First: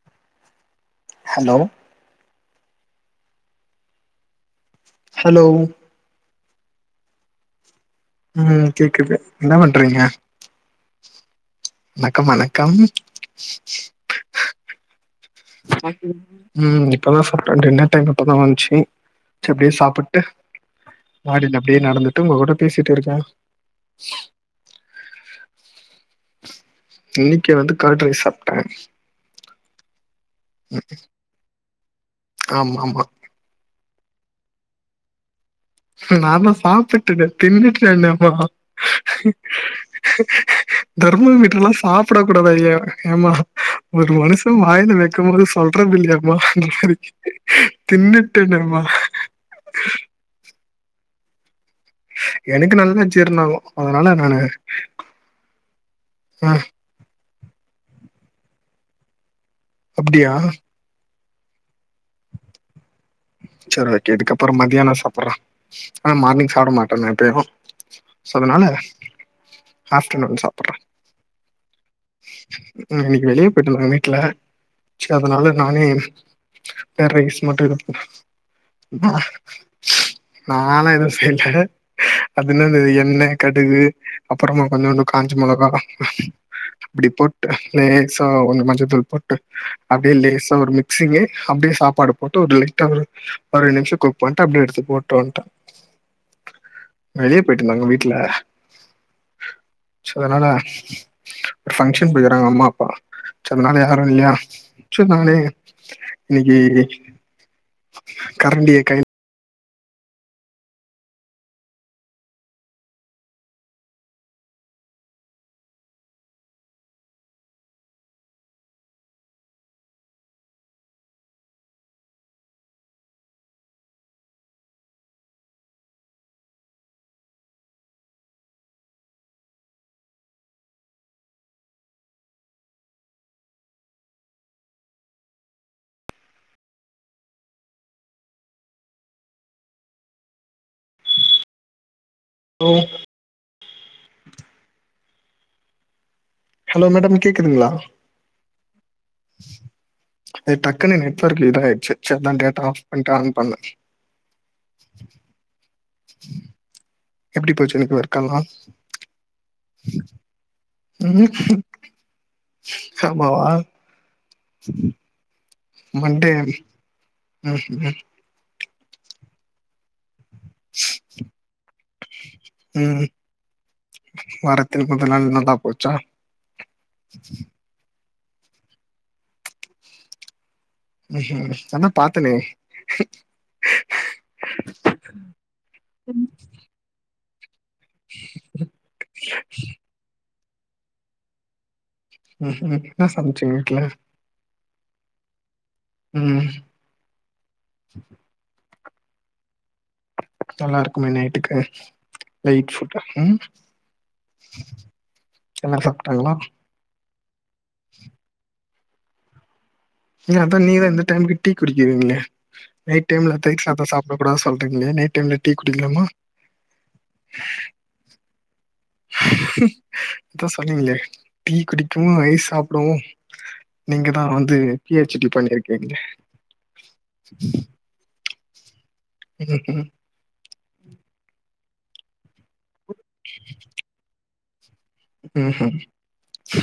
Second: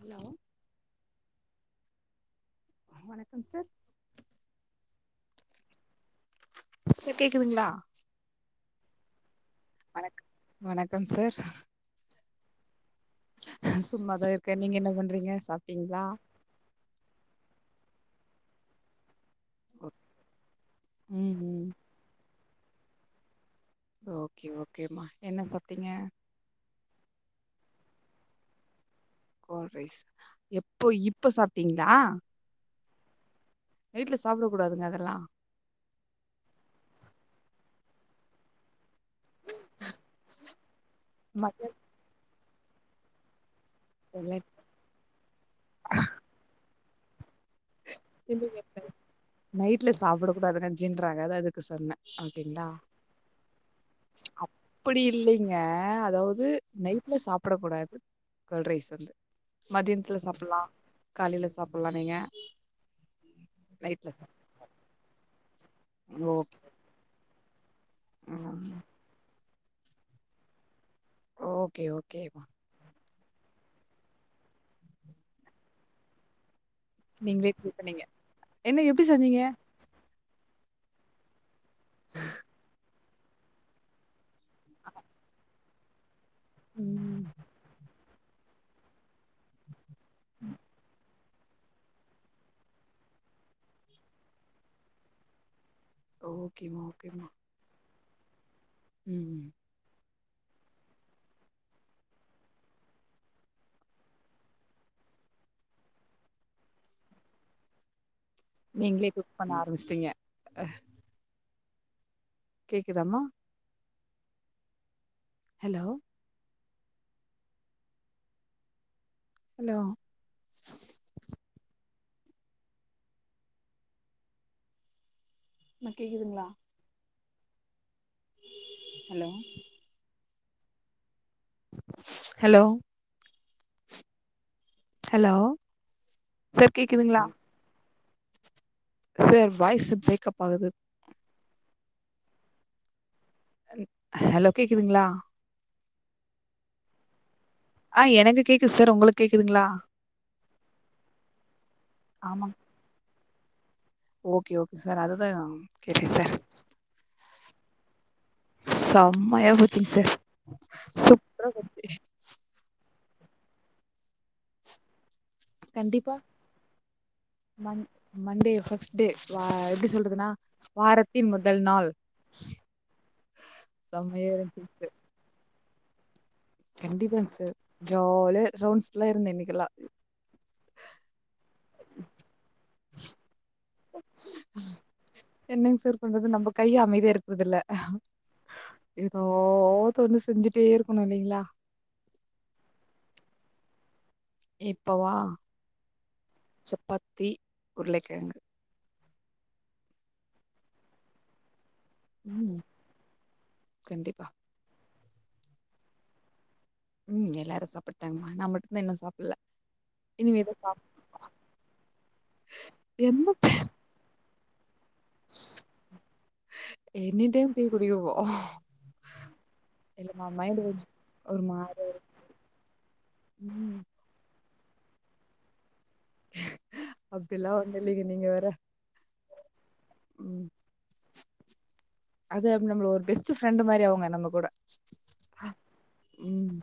Hello hello வணக்கம் sir hello sir கேக்குதுங்ளா ம் கேக்குது என்ன பண்றீங்க வணக் வணக்கம் சார் ணக்கம் வணக்கம் சும்மாதா இருக்கே நீங்க என்ன பண்றீங்க சாப்ட்டீங்களா ம் இப்பதா சாப்டே டின்னர் டைம் இப்பதா வந்துச்சு ச்ச அப்டியே சாப்பிட்டு ம் மாடில ம் அப்டியே நடந்துட்டு ஒங்க கூட பேசிட்டு இருக்கே ஓகே ஓகேமா என்ன சாப்டீங்க க்கே வந்து கர்ட் ரைஸ் சாப்டே கோட் ரைஸ் எப்போ இப்ப சாப்டீங்ளா ஆமா ஆமா நைட்டல சாப்டக் கூடாதுங்க அதெல்லா ஹூ நா சாப்டுட்டேனே தின்னுட்டேனே அப்பறோ ஹூ ஹூ தெர்மா மீட்டர்லா மதியானத்துல சாப்பிட கூடாது ஐய ஏமா ஒரு மனுஷ வாயில வெக்குபோது சொல்றதில்லையாமா அப்டின்ற மாரி தின்னுட்டேனேமா [unintelligible] நைட்ல சாப்புட கூடாதுங்க ஜின்றாங்க அத அது க்கு சென்ன அப்டின்ந்தா எனக்கு நல்லா ஜீர்ணாகு அதனால நானு அப்டி இல்லைங்க அதாவது ஆ நைட்ல சாப்புட கூடாது கர்ட் ரைஸ் வந்து மதியானத்துல அப்டியா சாப்புட்லா காலைல சாப்புட்லா நீங்க சரி நைட்ல ஓகே சாப் இதுக்கப்புற மதியான சாப்புட்ற ஆனா ஓ மார்னிங் சாப்ட மாட்ட எப்பயு சோ அதனால ம் ஆஃப்டர்நூன் சாப்புற ஓகே ஓகே வெளியே போயிட்டாங்க வீட்ல சோ அதனால நானே கர்ட் ரைஸ் நீங்களே மட்டு குக் இருந்து பண்ணீங்க என்ன எப்டி செஞ்சீங்க நானா எதுவு செய்யல அதுன்ன என்ன கடுகு அப்புறமா கொஞ்சோண்டு காஞ்ச மொளகா அப்டி ம் போட்டு லே சா மஞ்ச தூள் போட்டு அப்டியே லேசா ஒரு மிக்ஸ்ங்கு அப்டியே சாப்பாடு போட்டு ஒரு லைட்டா ஒரு பதினஞ்சு நிமிஷம் குக் பண்ட்டு அப்டியே எடுத்து போட்டு வந்ட்ட ஓகேமா ஓகேமா ல ம் சோ அதனால ஒரு ஃபங்ஷன் போய்ருக்காங்க அம்மா அப்பா சோ அதனால யாரு இல்லையா சோ நானே இன்னைக்கு கரண்டிய கை நீங்களே குக் பண்ண ஆரம்பிச்டீங்க கேக்குதாமா ஹலோ ஹலோ இப்ப கேக்குதுங்ளா ஹலோ ஹலோ ஹலோ சார் கேக்குதுங்ளா சார் வாய்ஸ் பிரேக்கப் ஆகுது ஹலோ ஹலோ கேக்குதுங்ளா ஹலோ மேடம் கேக்குதுங்ளா ஆ எனக்கு கேக்குது சார் உங்களுக்கு கேக்குதுங்களா அது டக்குன்னு நெட்ஒர்க் இதாயிடுச்சு சரி ஆமா டேட்டா ஆஃப் பண்டு ஆன் பண்ணே. ஓகே ஓகே சார் அதுதா கேட்டே சார் எப்டி போச்சு இன்னைக்கு ஒர் கலா செம்மையா போச்சுங்க சார் சூப்பரா ம் போச்சு ஆமாவா கண்டிப்பா மண்டே ம்ஹ்ம் மண் ம் மண்டே ஃபஸ்டே வா எப்படி சொல்றதுனா வாரத்தின் முதல் நாள் செம்மையா வாரத்தில் முதல் நாள் நல்லா போச் கண்டிப்பா சார் ஜாலியா ரவுன்ஸ்ல்ல இருந்த இன்னைக்கெல்லா ம் நான்தா பாத்தனே என்னங் சார் பண்றது நம்ம கை அமைதியா இரு றதுல ஏதோ தொன்னு செஞ்சுட்டே இருக்கணு இல்லைங்ளா ம் ம் என்ன சமைச்சிங்க வீட்ல இப்பவா ம் சப்பாத்தி உருளகிழங்கு நல்லாருக்குமே நைட்டுக்கு ம் லைட் ஃபுட் ம் கண்டிப்பா எல்லா சாப்ட்டாங்ளா ம் எல்லாரு சாப்ட்டுட்டாங்க நா மட்டு தா இன்னு சாப்ட்ல நீ அதா நீங்கதா இந்த டைமுக்கு டீ குடிக்குவீங்ளே நைட் என்ன டைம்ல தயிர் சாப்பாடு சாப்புட கூடா சொல் டங்ளே நைட் டைம்ல டீ குடிக்லாமா எனி டைம் டீ குடிக்கவோ இல்லமா தோ மைண்ட் கொஞ்ச சொன்னீங்ளே ஒரு டீ மாரியா இருக்கு குடிக்குவு ஐஸ் சாப்டுவோ ம் நீங்க தா வந்து பிஹெச்டி பண்ணிரு அப்பில்லா ஒன்னுல்லிங்க நீங்க வேற இதுக்கு ம் அது அம் நம்மள ஒரு பெஸ்டு ஃப்ரெண்டு் மாரி அவுங்க நம்ம கூட ம் ஹு ம்.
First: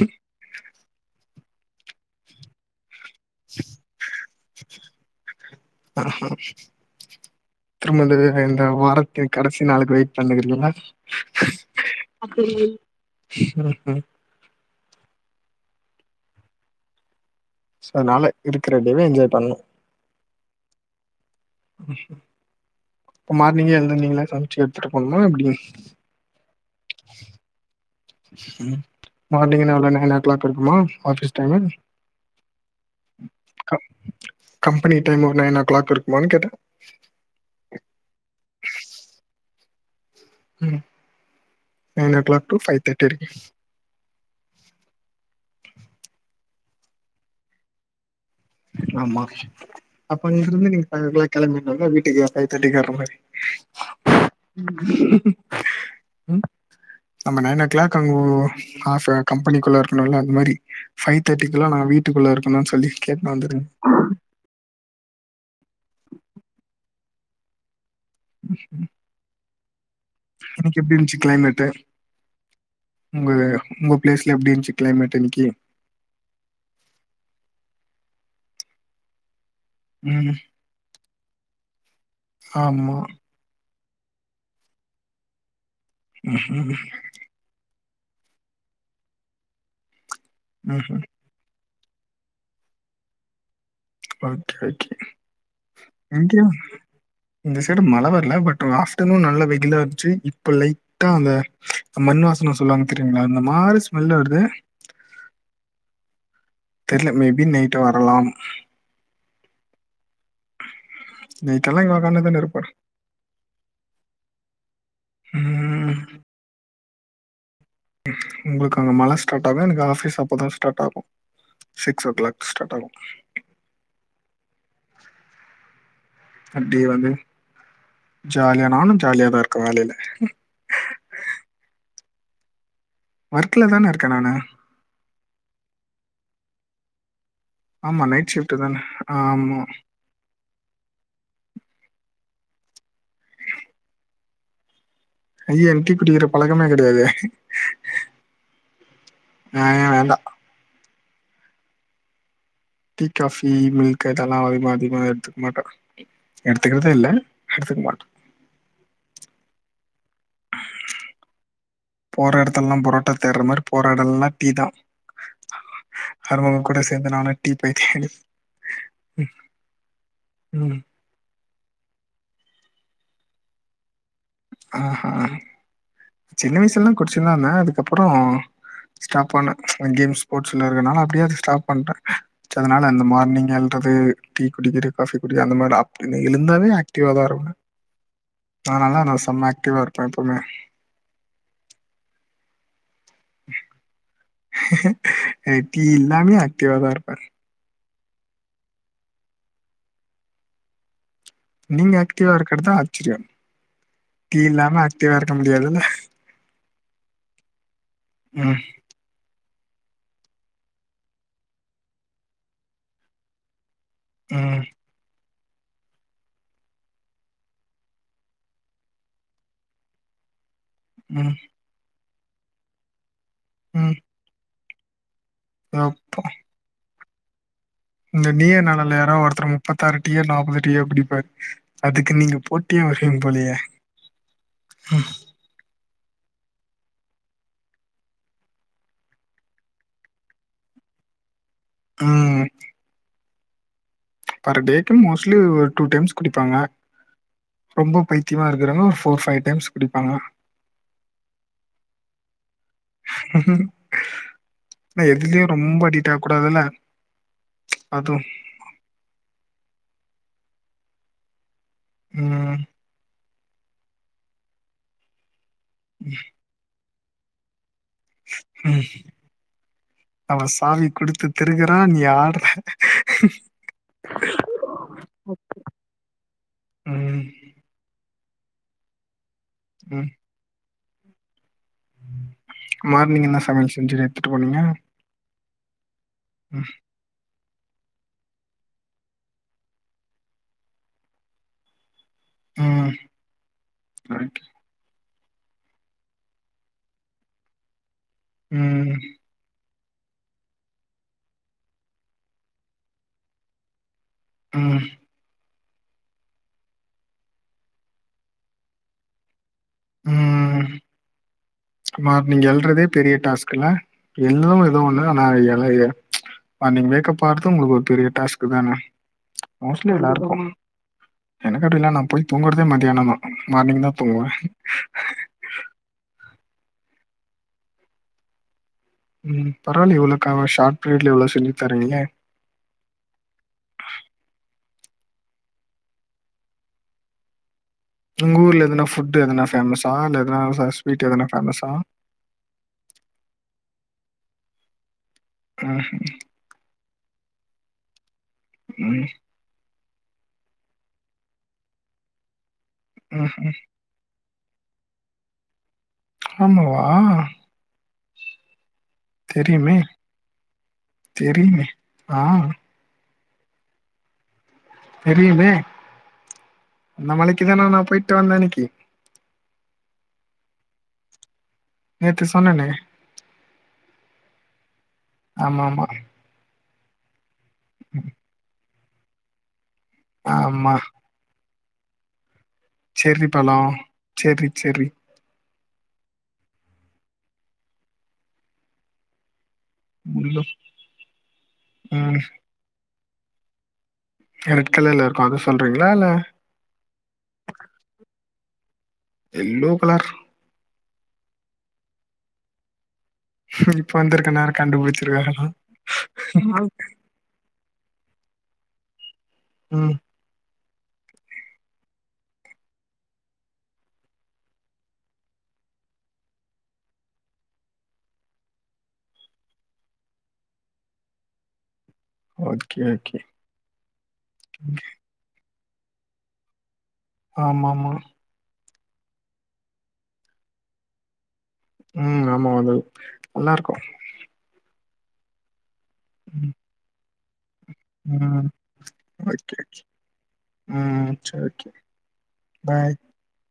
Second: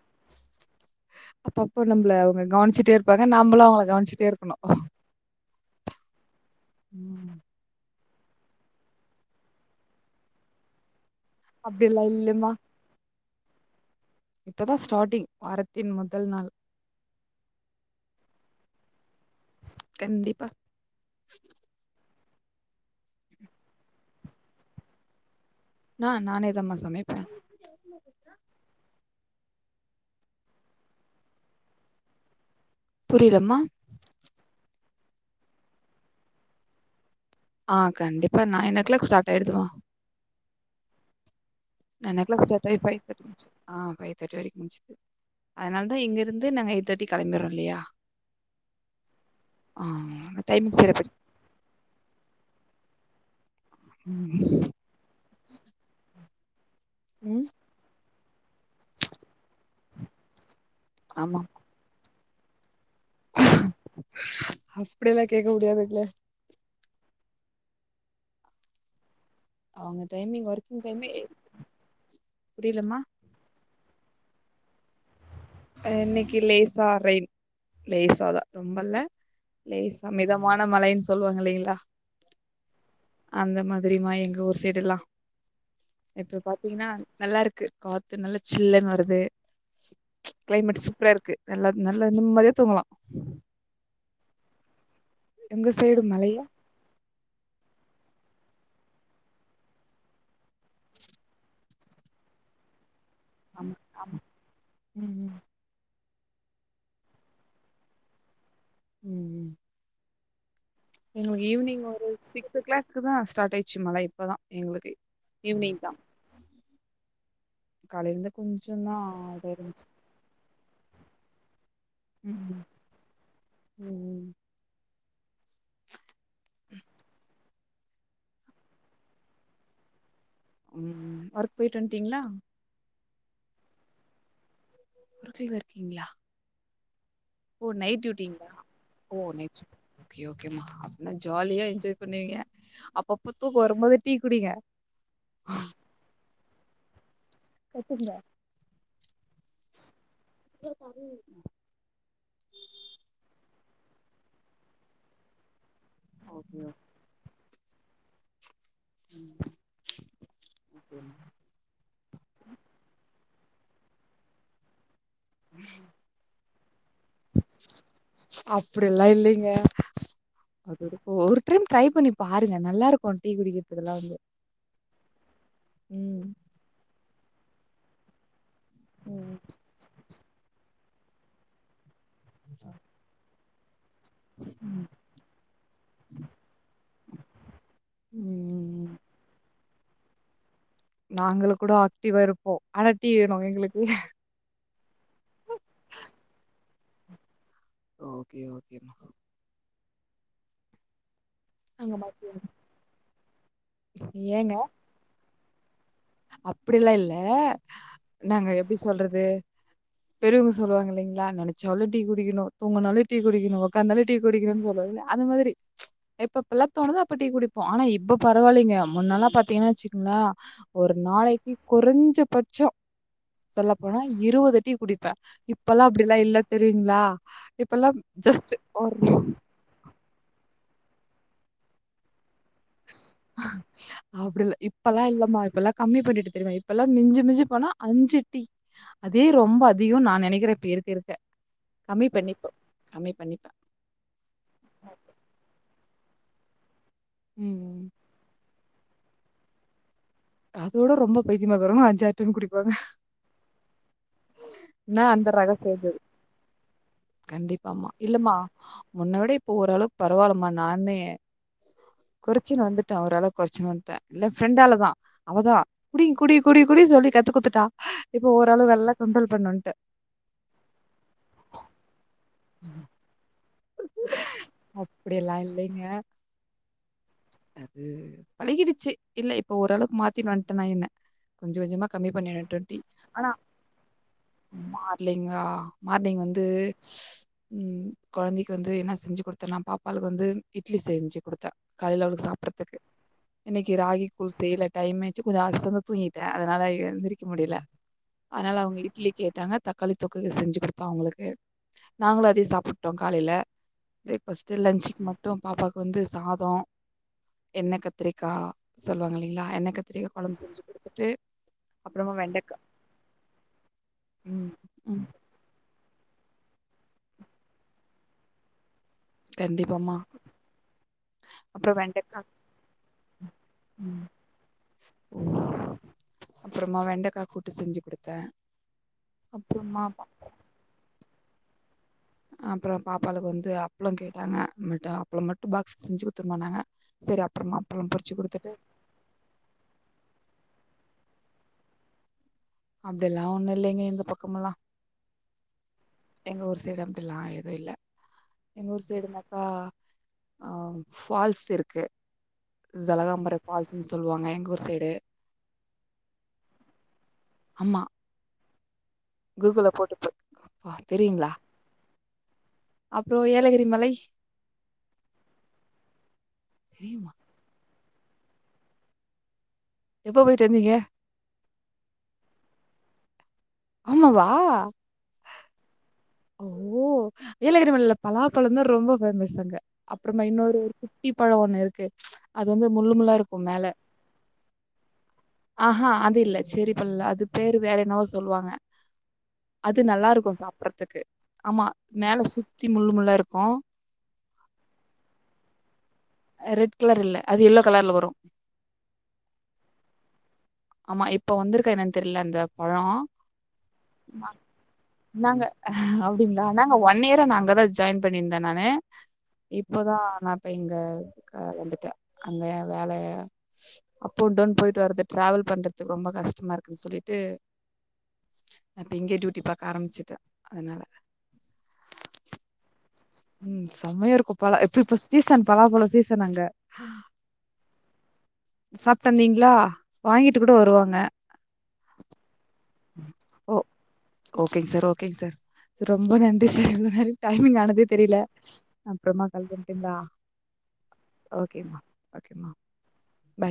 அப்பப்போ நம்ப்ள அவுங்க கவ்னிச்சிட்டேரு பக நம்பளு அவுங்ள கவனிச்சிட்டே இருக்குணு திரும்ம இந்த வே இந்த வாரத்தி கடசி நாளுக் வெயிட் பண்ணுக்குறீங்ளா அப்டி எல்லா இல்லெம்மா ம் ஹு இப்பதா ஸ்டாட்டிங் வாரத்தின் முதல் நாள் சோ அத்னால இருக்குற டேவ என்ஜாய் பண்ணணு தெண்டிப்பா இப்ப மார்னிங்கே எழுந்து நீங்ளா சம்ச்சு எட்த்துட்டு போணுமா எப்டி நா நானே தமா சமைப்பே மார்னிங் நா எவ்ளோ நைன் ஓ க்ளாக் இருக்குமா ஆஃபீஸ் டைமு புரிய்லம் மா பனி டைம் ஒரு நைன் ஓ க்ளாக் இருக்குமானு கேட்ட ஆ கண்டிப்பா நைன் ஓ க்ளேக் ஸ்டாட் ஆயிடுதுமா ம் nine o'clock clock to start ஆயி ஃபைவ் ஃபை தேர்ட்டி இருக்கு தேட்டிக் [inaudible] ஃபை தேட்டி வரைக் முன்சிது அத்னால் தா இங்கெருந்து நாங்க எய்தேட்டி களம்பிற்றோ இல்லயா ஆமா அப்ப நிகிருந்து டைமிங் நீங்க ஃபைவ் சரிப்படி ஓ க்ளாக் கெளம்பிற்னுள்ள வீட்டுக்கு ஃபை தேட்டிக்கு வர்ற மாரி ம். நம்ம நைன் ஓ க்ளாக் அங்கோ ஆ ஃப கம்பனிக்குள்ள இர்க்குணுல்ல அது மாரி ஃபை தேட்டிக்குலா நா வீட்டுக்குள்ள இருக்கணுன் சொல்லி கேட்டுனு வந்துருங்க அப்டியலா கேக்க முடியாதுங்ல அஷ அவங்க டைமிங் இன்னிக்கி ஒர்க்கிங் எப்டி டைமே இருந்ச்சி க்ளைமேட்டு புரியலம்மா? உங்க உங்க ப்லேஸ்ல எப்டி இருன்ச்சி க்ளைமேட் இன்னிக்கி அ இன்னக்கி லேசா ரைன் லேசாதா ரொம்பல்ல லேசா ம் மிதமான மழைன் சொல்லுவாங் இல்லைங்ளா ஆமா தெரிய்மா எங்க ஊர் சைடுல்லா இப்ப ம்ஹும் பாத்தீங்ன்னா நல்லாருக்கு காத் நல்ல சில்லன் வருது க்ளைமேட்டு ம்ஹும் சூப்பரா இருக்கு நல்லாத் நல்ல நிம்மத்யா தூங்கலா ஓக் ஓகே சைடு மழையா இங்யா இந்த சைடு மழ வ இல்ல பட் ஆப்டனு நல்ல வெகிலா அர்ச்சி இப்ப லைட்டா அந்த மண் வாசன சொல்வாங்கத் தெருங்ளா இந்த ஆமா மாரி ஸ்மெல் ஆமா வர்து ம் ம் தெர்ல மேபி நெய்ட் வரலாம் ம் ம் எங்களுக் நைட்டெல்லா ஈவினிங் இங்க ஒரு உக்காந்து தான சிக்ஸ் ஓ இருப்பாரு கிளேக்கு தா ஸ்டாட் ஆயிச்சு மழ இப்பதா எங்ளுக்கை ஈவ்னிங் தா உங்ளுக் கொஞ்சம் அங்க தான் மழ ஸ்டாட் இதாக ஆகு எனக்கு இருந்துச்சு ஆஃபீஸ் அப்போதா ஸ்டாட் ஆகு சிக்ஸ் ஓ க்ளாக் ம் ஸ்டாட் ஆகு எ அப்டியே வந்து ஜால்யா நானு ஜால்யாதா இருக்க வேலைல ம் ஒர்க் போயிட் வன்ட்டீங்ளா வர்க்கல தான இருக்க நானு [unintelligible] இருக்கீங்களா ஓ ஆமா நைட் டியூட்டிங்களா ஷிஃப்ட் தான ஓ நைட் ஆமா ஷிஃப்ட் ஓகே அப்பல்லா ஜாலியா என்ஜாய் பண்ணுவீங்க அப்பப்ப தூக்கு வரும்போது டீ குடிங்க ஐயா என் டீ குடிக்கிற பழக்கமே கெடையாதே கொத்துங்க நா ஏன் வேண்டா. சரி டீ காபி மில்க் இதெல்லா அதிகமா அதிகமா எடுத்துக்க மாட்ட ஓகேமா எடுத்துக்கிறதே இல்ல எடத்துக்கு மாட் ஓகேமா போர எடத்துலல்லா புரோட்டா தேடுற மாரி போர எடல்லா டீ தா [inaudible] வரவங்க கூட சேந்து நானு டீ போய் தேடி அப்டில்லா இல்லைங்க அது இப்ப ஒரு டைம் ட்ரை பண்ணி பாருங்க நல்லாருக்கும் டீ குடிக்கிறதுதெல்லா வந்து ஆ ம் சின்ன வயசுல்லா குடிச்சந்தான அதுக்கப்பறோ ஸ்டாப் ம் பண்ணஅந்த கேம்ஸ் ஸ்போர்ட்ஸ்ல இருக்கனால அப்படியே அதது ஸ்டாப் பண்ட்டே அதனால அந்த மார்னிங் து டீ ம் குடிக்கி காஃபி குடிக்க அந்த மாரி அப்டின்னு எழுந்தாவே ஆக்டிவா தா இருக்கனு நா ம் நல்லா நா செம்ம ஆக்டிவா இருப்பே எப்பவுமே நாங்கள கூட ஆக்டிவா இருப்போ ஆனா டீ வேணு எங்களுக்கு அட்லி எல்லாமே ஆக்ட்டிவ்வா தா இருப்பாரு ஓகே ஓகே நாங்க நீங்க ஆக்டிவா மாத்தியாச்சு இருக்கிறதுதா ஆச்சரிய டி இல்லாம ஆக்டிவா இருக்க முடியாதுல்ல அப்படிலா இல்ல நாங்க ம் எப்டி சொல்றது பெருவங்க சொல்லுவாங்க இலைீங்களா நெனைச்சாலு டீ குடிக்கணு தூங்கினாலு டீ குடிக்கணு உக்கந்தாலே டீ ம் குடிக்கிறேன்னு சொல்லுவே அது மாதிரி எப்பப்ல்லாத் தோணுதோ அப்ப டீ குடிப்போ ஆனா இப்ப பரவாயில்லைங்க முன்னல்லா பாத்தீங்கன்னா வச்சுக்கங்களா ஒரு ம் நாளைக்கு கொறைஞ்ச பட்ச சொல்ல ம் போனா இருபது டீ குடி ப்ப இப்பல்லா அப்டில்லா எப்பா இல்ல தெரியுங்களா இப்பல்லாம் இந்த ஜஸ்ட் நீய ஒரு நானால்ல யாரோ ஒருத்தர் முப்பத்தாறு டியோ நாப்பது டியோ குடிப்ப அதுக்கு நீங்க போட் அப்டில்ல இப்பல்லா இல்லமா இப்பல்லா கம்மி பண்ணிட்டு தெரியுமா இப்பல்லாம மிஞ்சி மிஞ்சி போனா அஞ்சு டடீ அதே ரொம்ப அதிகோ நா நெனைக்கிற பேர் இருக்கிருக்க கம்மி ம் பண்ணிப்போ கம்மி பண்ணிப் பர் டேக்கு மோஸ்லி ஓ டூ டைம்ஸ் குடிப்பாங்க ம். ரொம்ப பைத்தியமா இரு இரன்னா ஒரு போர் பைவ் டைம்ஸ் குடிப்பாங்க அதோட ரொம்ப பைத்தியமா இருக்குறங்க அஞ்சாறு டைம் குடி நா ஆனா அந்த ரக எதுலயு ரொம்ப சேந்தது அடிக்ட் ஆக கூடாதுல்ல கண்டிப்பாமா அதுவு இல்லமா முன்ன விடப் ப்ப ஓரளவுக்கு பரவால்லமா நானே ம் கொறச்சச்சுனு வந்துட்டே ஓரளவு கொரச்சன் வந்துட்டே இல்ல ஃப்ரெண்டாலதா அவதா குடி குடி குடி குடி சொல்லி கத்து குத்துட்டா ம் அவ சாவி குடுத்து திருக்குறான் நீ ஆ அப்படியல்லா இல்லைங்க ம் அது பழகிடுச்சு இல்ல இப்ப ஓரளவுக்கு ம் மாத்தினு வந்துட்டேனா என்ன கொஞ்சம் கொஞ்சமா கம்மி பண்ணிட்டு வன்டே மார்னிங் ஆனா என்ன சமையல் செஞ்சு எடுத்துட்டு போனீங்க மார்லங்கா மார்னிங் வந்து ஷ் ம் கொழந்தைக்கு வந்து என்ன செஞ்சு குடுத்தர்லா பாப்பாளுக்கு வந்து இட்லி செஞ்சு குடுத்தே காலையிலளுக்கு சாப்பறதுக்கு ம் இன்னைக்கு ராகி ம் கூல் செய்யல டைமே கொஞ்ச ஆசந்து தூங்கிட்டே அதனால எழுந்திரிக்க முடியல அதனால அவங்க ம், இட்லி கேட்டாங்க தக்காளி தொக்கு செஞ்சு குடுத்தோ அவங்களுக்கு நாங்களு அதயே சாப்பட்டோ காலையில ஃபஸ்ட்டு ம், லஞ்சுக்கு மட்டு பாப்பாவுக்கு வந்து சாதோ எண்ணெ கத்திரிக்கா சொல்லுவாங்க இல்லைங்களா எண்ண கத்திரிக்கா கொழம்பு செஞ்சு ம். குடுத்துட்டு அப்புறமா மார்னிங் வெண்டைக்கா எழ்றதே பெரிய டாஸ்க்கல ம் எல்லு ஏதோ ஒண்ணு ம் ஆனா எழ எ அ நீங்க வேக்கப்பாறது உங்களுக்கு ஒரு பெரிய டாஸ்க் தானே மோஸ்ட்லி கண்டிப்பாமா எல்லாருக்கு அப்புறம் எனக்கப்டில்ல நா வெண்டைக்கா போய் தூங்கறதே மதியானந்தா மார்னிங்தா தூங்குவே ம் அப்றமா வெண்டக்கா கூட்டு செஞ்சு குடுத்தே ம் பரவால்லயே இவ்ளோ க க்ஷார்ட் பீரியட்ல இவ்ளோ செஞ்சி அப்ற பாப்பாளுக்கு வந்து அப்ள கேட்டாங்க நம்மள்ட்ட அப்ள மட்டு பாகஸ் செஞ்சு குடுத்துர்மானாங்க சரி அப்றமா உங்க ஊர்ல எதனா ஃபுட் எதனா ஃபேமஸா இல்ல எதனா ஸ்வீட் எதனா ஃபேமஸா அப்டி எல்லா ஒண்ணு இல்லைங்க இந்த பக்கமல்லா அ எங்க ஊர் சைடு அப்டில்லா எதுவு இல்ல எங்க ஊர் ம்ஹ்ம். சைடுனாக்கா அ ஃபால்ஸ் இருக்கு ஜலகாம்பர ம்ஹ்ம். ஃபால்ஸ்னு சொல்லுவாங்க எங்க ஊர் சைடு ஆமாவா ஆமா கூகுள்ல தெரியுமே போட்டு பா பா தெரியுமே ஆ அப்ற ஏலகிரி மலை தெரியுமே அந்த தெரியுமா மலைக்குதான நா போய்ட்டு வந்தே அனைக்கி எப்போ போய்ட்டு வந்தீங்க நேத்து சொன்னனே ஆமாவா ஆமா ஆமா ஓ ஏலகிரி மலில பலாப்பழந்தா ரொம்ப ஃபேமஸ் அங்க அப்றமா இன்னொரு ஒரு ஆமா. குத்தி பழ ஒண்ணு இருக்கு அது வந்து முள்ளு முள்ளா செர்ரி இருக்கு மேல பழம். Cherry, cherry. ஆஹா அது இல்ல சேரி பழல்ல அது பேரு வேற என்னவோ சொல்லுவாங்க அது நல்லாருக்கு முள்ளு சாப்றதுக்கு ஆமா மேல ம் சுத்தி முள்ளு முள்ளா இருக்கு ரெட் கலர்ல இருக்கு அத சொல்றீங் அ ரெட் கலர் இல்ல அது எல்லோ கலர்ல வரு எல்லோ கலர் ஆமா இப்ப வந்துருக்கா என்னனு தெரில அந்த பழ இப்ப வந்துருக்க நேர கண்டுபுடிச் நாங்க அப்டிங்ளா நாங்க ஒன் இயரா நா அங்கதா ஜாயின் பண்ணிருந்தே நானு ம். இப்பதா நா இப்ப இங்க க வந்துட்டே அங்க வேல அப் அண்ட் டவுன் போய்ட்டு வர்றது ட்ராவல் பண்றது ரொம்ப கஷ்டமா இருக்குன்னு சொல்லிட்டு அப்ப இங்கே டியூட்டி பா க்க ஆரம்பிச்சுட்டே அதனால ஓகே ஓகே. ம் செம்மையா இருக்கு பலா இப்ப இப்ப சீசன் பலா பழ சீசன் அங்க ஆமாமா சாப்ட்டு வந்தீங்களா வாங்கிட்டு கூட வருவாங்க ம் ஆமா அது நல்லாருக்கு ஓகேங் சார் ரொம்ப நன்றி சார் இவ்ளோ நேர டைமி்ங் ஆன தே தெரில ம். அப்றமா கல் ஓகே, ஓகே. பண்றிங்ளா ம் செர் ஓகே பாய் பாய்.